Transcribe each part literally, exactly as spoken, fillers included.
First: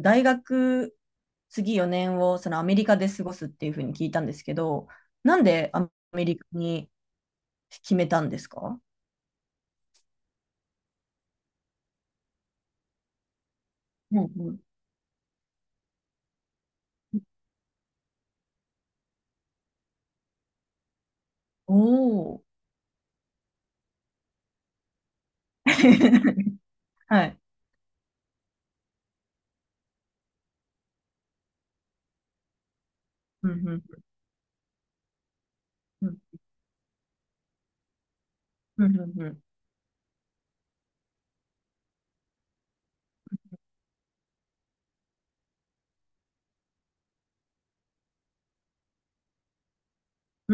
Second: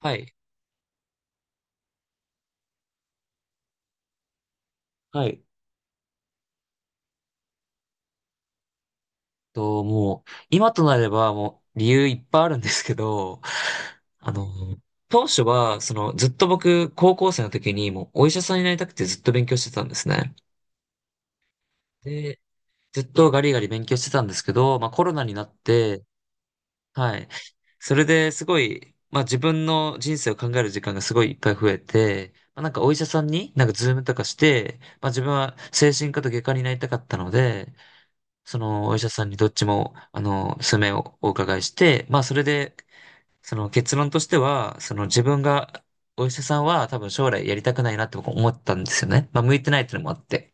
はい。はい。と、もう、今となれば、もう、理由いっぱいあるんですけど、あの、当初は、その、ずっと僕、高校生の時に、もう、お医者さんになりたくてずっと勉強してたんですね。で、ずっとガリガリ勉強してたんですけど、まあ、コロナになって、はい。それですごい、まあ、自分の人生を考える時間がすごいいっぱい増えて、まあ、なんかお医者さんになんかズームとかして、まあ、自分は精神科と外科になりたかったので、そのお医者さんにどっちも、あの、数名をお伺いして、まあそれで、その結論としては、その自分が、お医者さんは多分将来やりたくないなって僕思ったんですよね。まあ向いてないっていうのもあって。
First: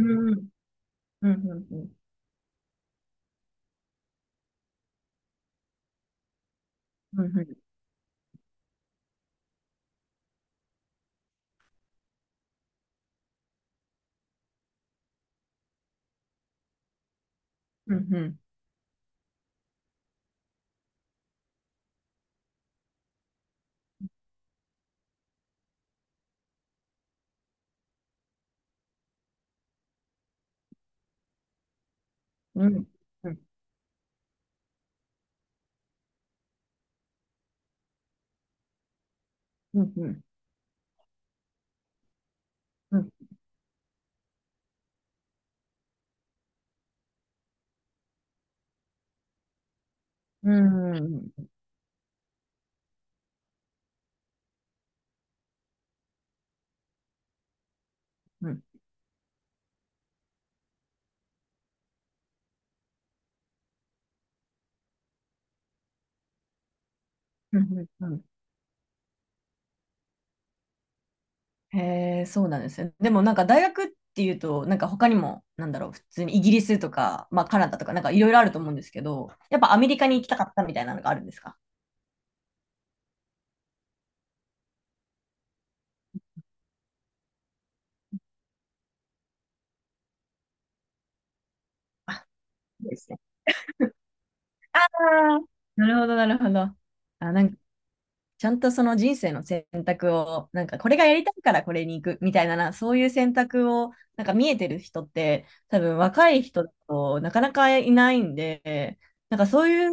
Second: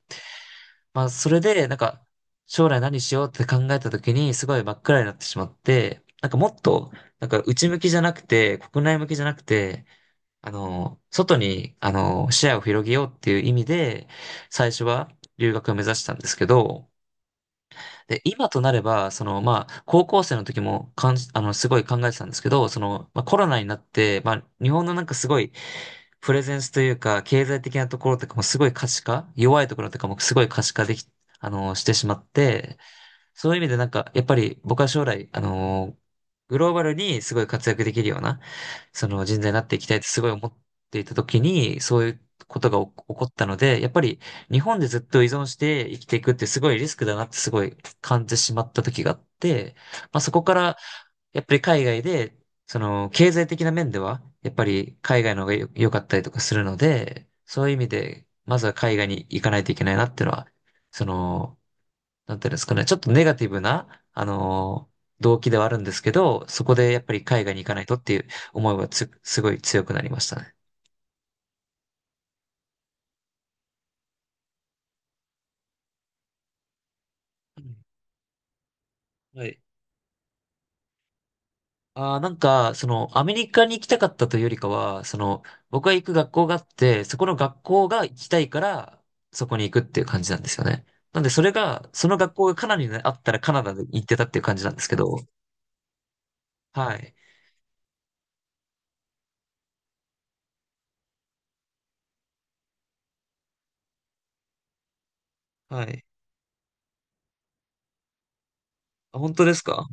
まあそれで、なんか、将来何しようって考えた時にすごい真っ暗になってしまって、なんかもっと、なんか内向きじゃなくて、国内向きじゃなくて、あの、外に、あの、視野を広げようっていう意味で、最初は留学を目指したんですけど、で、今となれば、その、まあ、高校生の時もかん、あの、すごい考えてたんですけど、その、まあ、コロナになって、まあ、日本のなんかすごい、プレゼンスというか、経済的なところとかもすごい可視化、弱いところとかもすごい可視化でき、あの、してしまって、そういう意味でなんか、やっぱり僕は将来、あのーグローバルにすごい活躍できるような、その人材になっていきたいってすごい思っていた時に、そういうことが起こ起こったので、やっぱり日本でずっと依存して生きていくってすごいリスクだなってすごい感じてしまった時があって、まあそこから、やっぱり海外で、その経済的な面では、やっぱり海外の方がよ良かったりとかするので、そういう意味で、まずは海外に行かないといけないなっていうのは、その、なんていうんですかね、ちょっとネガティブな、あのー動機ではあるんですけど、そこでやっぱり海外に行かないとっていう思いはつ、すごい強くなりましたね。へえ、そうなんですね。でもなんか大学っていうと、なんか他にも、なんだろう、普通にイギリスとか、まあカうナん。ダとか、なんかいろいろあると思うんですけど、はやい。っぱアメリカに行きたかったみたいなのがあるんですか？ああ、なんか、その、アメリカに行きたかったというよりかは、その、僕が行く学校があって、そこの学校が行きたいから、そこに行くっていう感じなんですよね。なんで、それが、そあ、の学校がカナダそにうであすね。ったらカナダで行ってたっていう感じなんであすけど、ー、なるほど、なるほど。はい。あ、なんかちゃんとその人生の選択を、なんかこれがやりたいからこれに行くみたいなな、そういう選択を、なんか見えてる人って、多は分い。若い人だとなかなかいないんで、あ、本なん当かですそうか？いう、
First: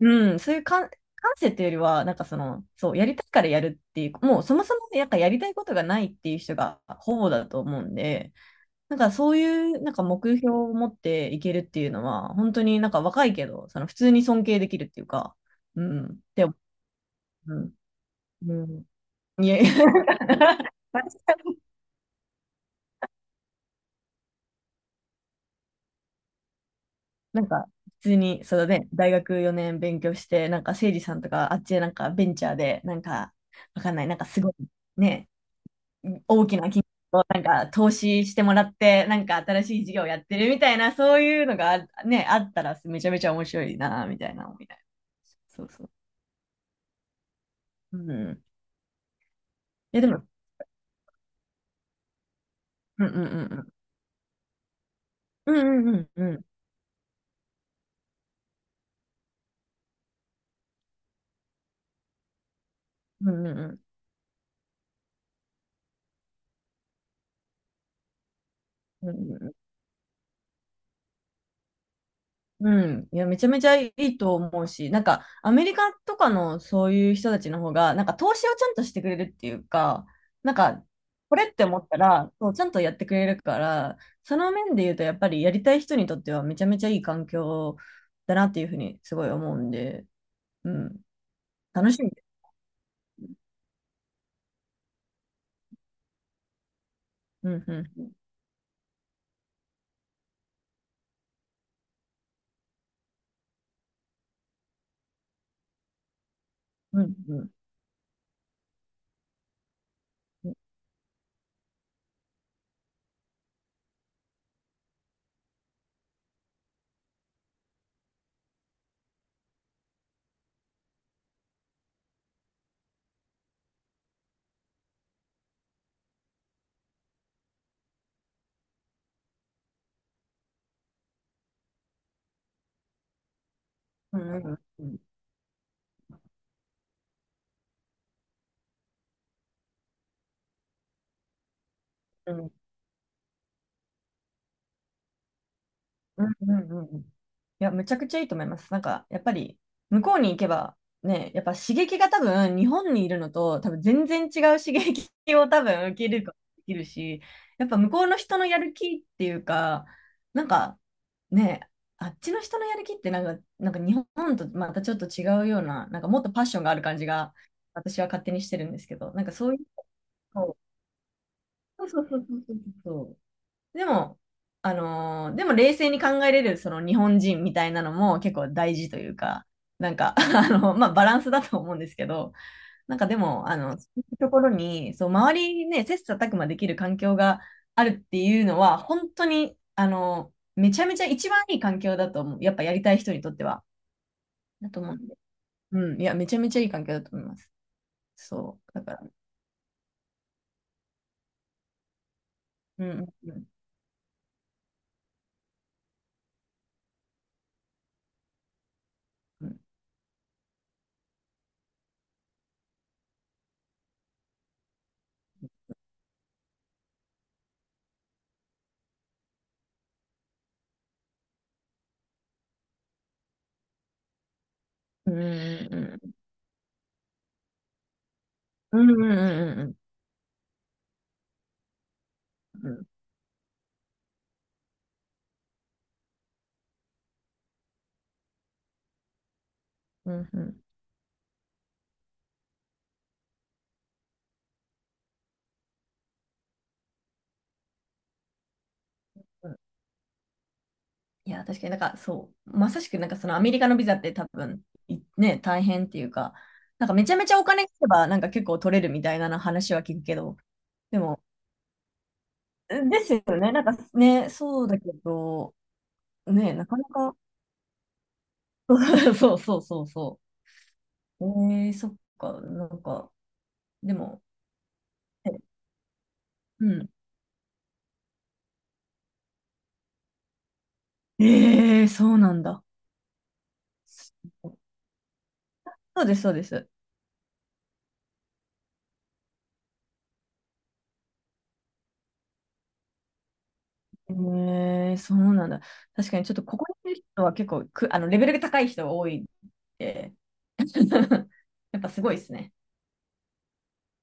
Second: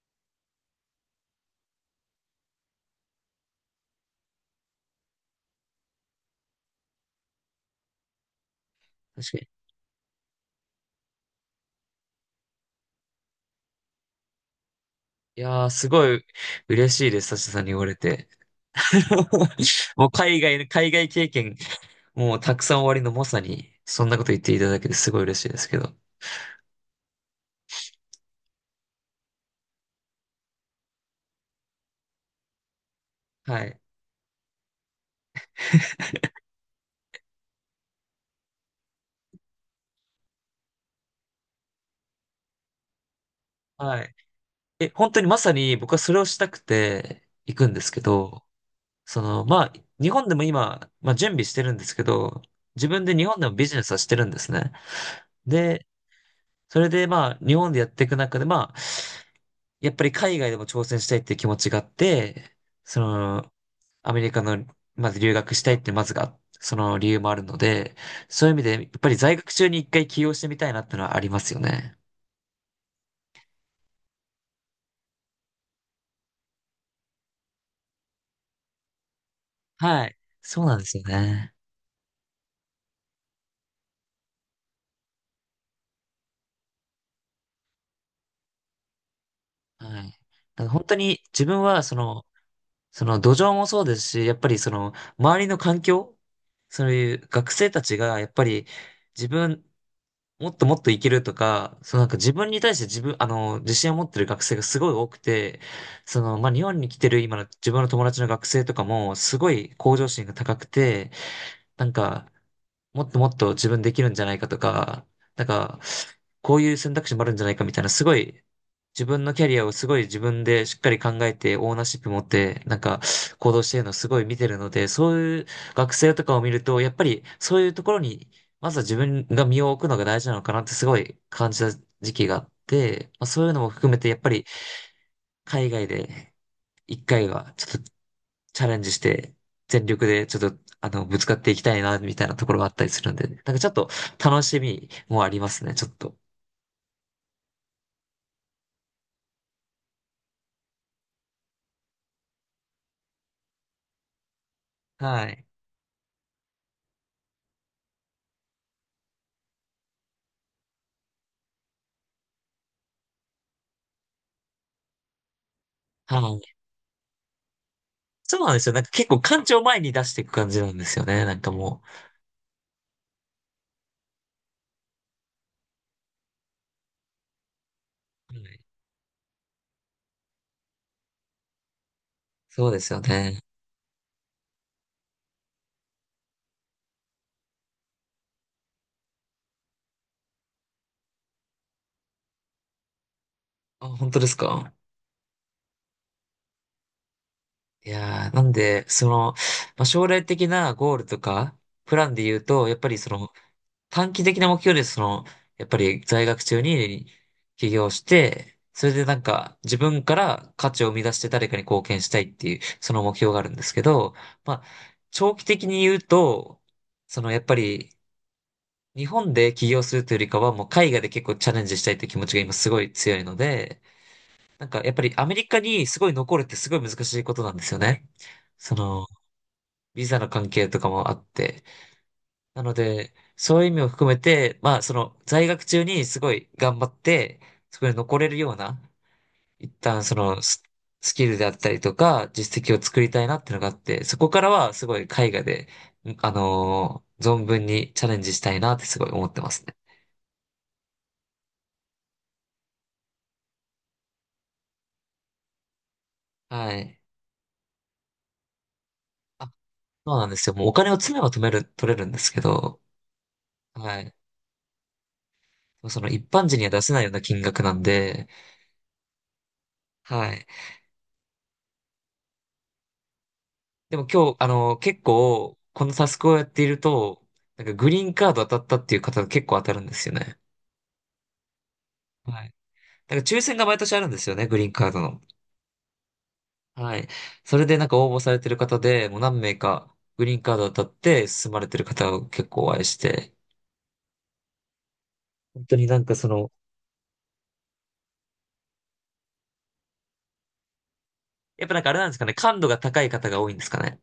うん、そういう感、感性っていうよりは、なんかその、そう、やりたいからやるっていう、もうそもそもね、なんかやりたいことがないっていう人がほぼだと思うんで、なんか確そうかいに。う、なんか目標を持っていけるっていうのは、本当になんか若いけど、その普通に尊敬できるっていうか、いやー、うすん、ごっいて思嬉しいです、サシう。さんにう言われて。ん、うん、いや、もう海外の、海 外経験、もうたくさん終わりのまさに、そんなこと言っていただけてすごい嬉しいですけど。なんか普通に、そうだね、大学よねん勉強して、なんかせいじさんとか、あっちでなんかベンチャーで、なんか、はい。わかんない、なんかすごい、ね、大きな金額をなんか投資してもらって、なんか新しい事業やってるみたいな、そういうのがあね、あったらめちゃめちゃ面白いはな、い。みたいな思いながら。え、本当にまさそうにそ僕はそれをしたくて行くんですう。けうん。いど、その、まあ、や、で日も。本でも今、まあ準備してるんですけど、自分うんうでんう日本でんもうビん。ジネスはしてるんですね。うで、んうんうんうん。それでまあ、日本でやっていく中で、まあ、やっぱり海外でも挑戦したいっていう気持ちがあって、そうんの、うんうん。アメリカの、まず留学したいってまずが、その理由もあるので、そういう意味で、やっうぱんり在うんう学ん中に一回起業してみたいなってのはありますよね。うん。いや、めちゃめちゃいいと思うし、なんか、アメリカとかのそういう人たちの方が、なんか、投資をちゃんとしてくれるっていうはか、い。なんそうなんか、ですよこれね。って思ったら、そう、ちゃんとやってくれるから、その面で言うと、やっぱりやりたい人にとってはめちゃめちゃいい環境だなっていうふうにすごい思うんはで。い。だからう本当ん。に自分は、楽そしみでの、す。その土壌もそうですし、やっぱりその、周りの環境、そういうう学ん、生うたちん、が、やっぱり自分もっともっといけるとか、そのなんか自分に対して自分、あの、自信を持ってる学生がすごい多くて、その、まあ、日本に来うてん、るう今のん、自分の友達の学生とかも、すごい向上心がうん、高くて、なんか、もっともっと自分できるんじゃないかとか、なんか、こういう選択肢もあるんじゃないかみたいな、すごい、自分のキャリアをすごい自分でしっかり考えて、オーナーシップ持って、なんか、行動してるのをすごい見てるので、そういう学生とかを見ると、やっぱりそういうところに、まずは自分が身を置くのが大事なのかなってすごい感じた時期があって、まあ、そういうのも含めて、やっうぱりん、うん、海外で一回はちょっとチャレンジして、全力でちょっと、あの、ぶつかっていきたいな、みたいうなとん、ころがあったりするんで、なんかちょっと楽しみもありますね、ちょっと。うんうんうんうん。いや、むちゃくちゃいいと思います。なんか、やっぱり、向こうに行けば、ね、やっぱ刺激が多分、日本にいるのと、多分全然違う刺激はい。を多分受けることができるし、やっぱ向こうの人のやる気っていうか、なんか、ね、あっちの人のやる気ってなんか、なんか日本とまたちょっと違うような、なんかはもっとパッい。ションがある感じが、私は勝手そにうしなんてでるすんよ。でなんすかけ結ど、構なんか感そう情いをう、前に出していく感そじなんですよね、なんかもうそうそうそうそうそう。でもあのでも冷静に考えれるその日本人みたいなのも結う。は構い、大事というか、なんか、あの、まあバランスだと思うんですけど、そうですなんよかでね。も、あの、ところにそう、周りね接さたくまできる環境があるっていうのは、本当にあのめちゃめちゃ一番いい環境だと思う。やっぱやりたい人にとってはあ、本当ですだか？と思うんで、うん、いや、めちゃめちゃいい環境だと思います。いやー、なんそうだで、かそら、の、まあ、将来的なゴールとか、プランで言うと、やっうぱりん、その、うん、短期的な目標です。その、やっぱり在学中に起業して、それでなんうかん、自分から価値を生み出して誰かに貢献したいっていう、その目標があるんですけど、まあ、長期的に言うと、そのやっぱり日本で起業するというよりかはもう海外で結構チャレンジしたいという気持ちが今すごい強いので、なんかやっぱうりアメリカにすごいん、残るってすごい難しいことなんですよね。そうん、の、うん、うん、ビザの関係とかもあって。うなん、うのん、うん、で、そういう意味を含めて、まあ、その、在学中にすごい頑張って、そこに残れるような、一旦うそん、うん、のうん。ス、スキルであったりとか、実績を作りたいなっていうのがあって、そこからはすごい絵画で、んあのー存分にチャレンジしたいなってすごい思ってますね。いや、確かになんかそう、まさしくなんかそのアメリカのビザって多分いね、大変っていうか、はなんかい。めちゃめちゃお金があればなんか結構取れるみたいなのあ、話は聞くそけうなんでど、すよ。もうお金をで積めも、ば止める、取れるんですけど、ですよね、なんかはい。ね、そうだけど、その一般ね、人になはか出なせないようか、な金額なんで、そうそうそうそはい。う。えー、そっか、なんか、ででもも、今日、あの、結え構、このタスクをやっていうるん。と、なんかグリーンカード当たったっていう方が結構当たるんですよね。えー、そうなんはい。だ。なんか抽選が毎年あるんですよね、グリーンカードの。そうです、そうです。はい。それでなんか応募されてる方で、もう何名かグリーンカード当たって進まれてる方を結構お会いして、えー、そうなんだ。本当になん確かかにそちょっとの、ここにいる人は結構く、あの、レベルが高い人が多いって。 やっぱやなんっぱかあれすなんでごいすでかね、すね。感度が高い方が多いんですかね。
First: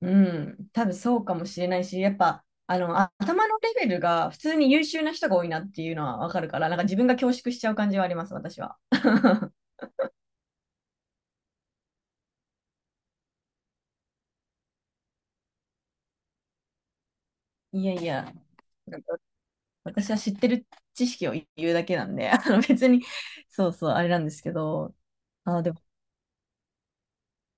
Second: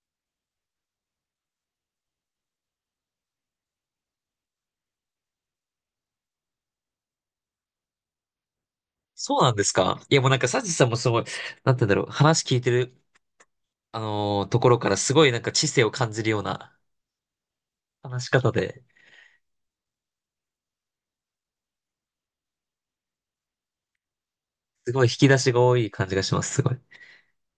うん。多分そうかもしれないし、やっぱ、あの、あ頭のレベルが普通に優秀な人が多いなっていうのはわかるから、なんか自分が恐縮しちゃう感じはあります、私は。そうな んですか？いやもうなんかサチさんもすごい、なんて言うんだろう、話聞いてる、あのーところからすごいなんか知性を感じるようないやい話しや、方で。なんか私は知ってる知識を言うだけなんで、あの別に、そうそう、あれなんですけすど、ごい引き出しがあ、で多もい感じがします、すごい。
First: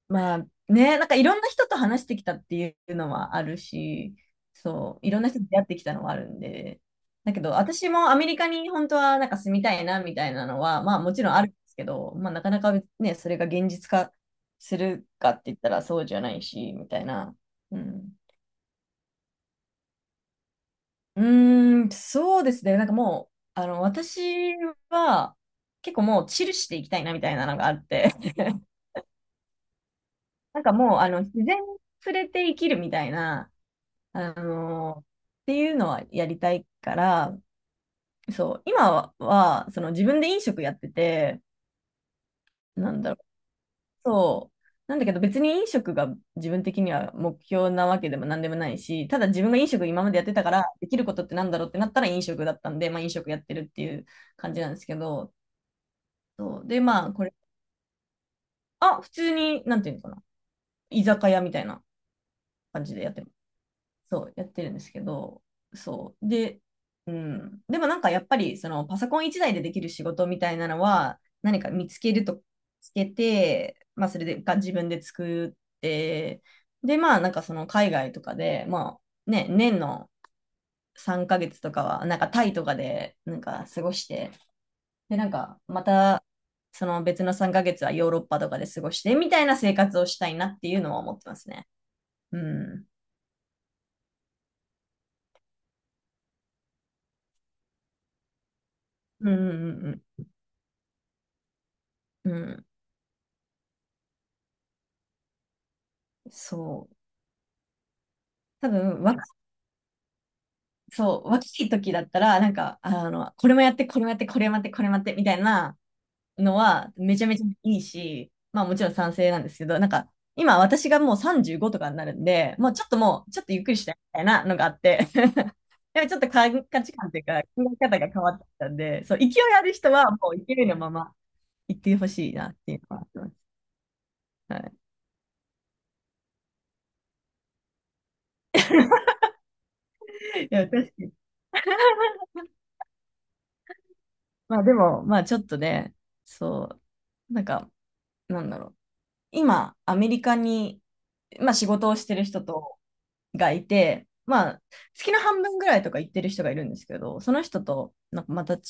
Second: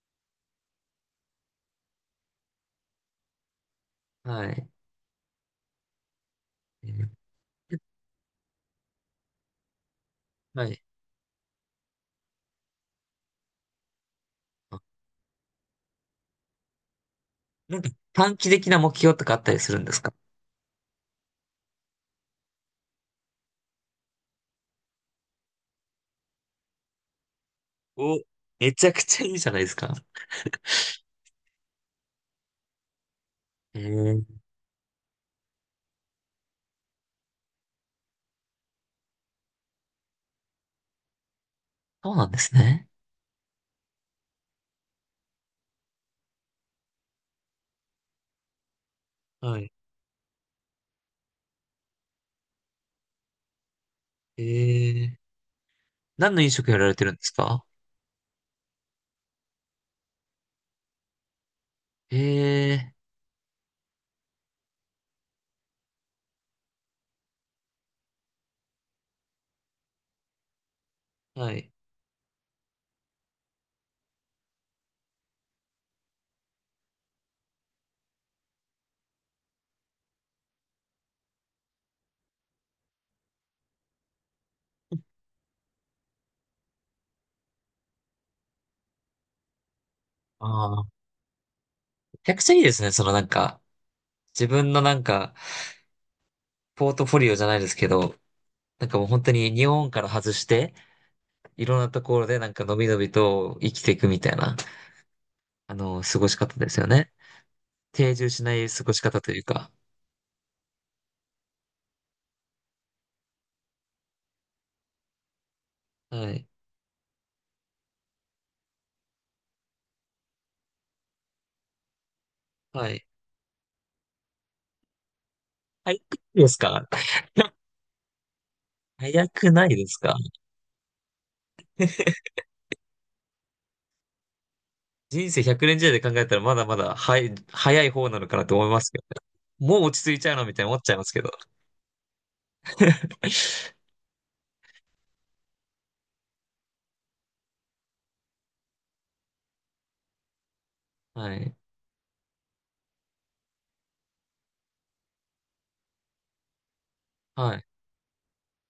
まあね、なんかいろんな人と話してきたっていうのはあるし、はい。そう、いろんな人と出会ってきたのはあるんで、えー。だけど私もアメリカに本当はなんか住みたいなみたいなのはは、い。まあもちろんあるんですけど、まあなかなかね、それが現実化すあ、るかって言ったらそうじゃないし、みたいな。なうんかん、短期的な目標とかあったりするんですか？うーん、そうですね、なんかもう、あの、私は結構もうチルしていきたいなみたいなのがあって、お、めちゃくちゃいいじゃないですか。なんかもう、あの自然に触れて生きるみたいな、えー、あのっていうのはやりたいから、そう、今は、はその自分で飲食やってて、そうなんですね。なんだろう、そう、なんだけど別に飲食が自分的には目標なわけでも何でもないし、ただ自分がは飲い。食今までやってたから、できることってなんだろうってなったら飲食だったんで、まあ飲食やってるっていうえ感じなんですけー、ど、何の飲そう、食やで、られてまあるんでこすれ、か？あ、普通に、なんていうのかな、居酒屋みたいな感えじでやってる。そう、やってるんですけど、そう。で、うん。でもなんかやっぱり、そのパソコン一台でできる仕事みたいなのは、ー、は何い。か見つけると、つけて、まあそれでが自分で作って、で、まあなんかその海外とかで、まあね、年のさんかげつとかは、なんかタイとかで、なんか過ごして、で、なんかまた、その別のさんかげつはヨーロッパとかで過ごして、みたいな生活をしたいなってあいうあ、めのは思ってますね。ちゃうくちゃいいですん。ね。そのなんか、自分のなんか、ポートフォリオじゃないですけど、なんかもう本うん当うに日んう本からん外して、いろんなところうん。うでなんかん。のびのびと生きていくみたいな、あの、過ごし方ですよそう。ね。定住しな多い過ごし分若、方というか。そう、若い時だったら、なんか、あの、これもやって、これもやって、これもやって、これもやって、みたいなはい。のは、めちゃめちゃいいし、まあもちろん賛成なんですけど、なんか、今私がもうさんじゅうごとかになるんで、もうちょっはとい。もう、ちょっとゆっくりしたいみたいなのがあって、早でもくちょっとないで価すか？ 値観というか、考 え方が変わってきたんで、そう、勢早いくあないるで人すはか？もう勢いのまま行ってほしいなっていうのはあります。は人生ひゃくねん時代で考えたらまだまだ、はい、早い方なのかなと思いますけどね。もう落ち着いちゃうい。のいみたいにや、思っ確ちかゃいますに。けど。まあでも、まあちょっとね、そう、なんか、なんだろう。今、アメリカに、はまあ、い。仕事をしてる人とがいて、まあ、月の半分ぐらいとか行ってる人がいるんですけど、そのは人い。となんかまた違う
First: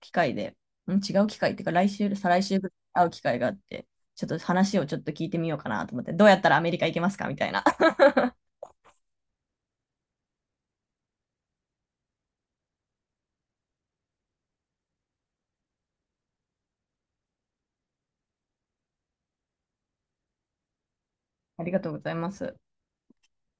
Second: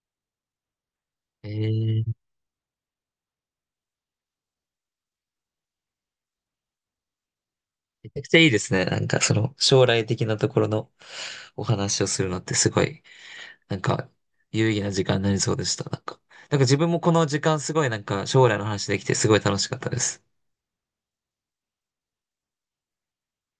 機会で、ん違う機え会っていうか、来ー、週、再来週ぐらい会う機会があって、ちょっと話をちょっと聞いてみようかなと思って、どうやったらアメリカ行けますかみたいな。めちゃくちゃいいですね。なんかその将来的なところのお話をするのってすごい、なんか有意義な時間になりそうでした。なんか、なんか自分もこの時間すごいなんか将来の話できてすごい楽しかったです。ありがとうございます。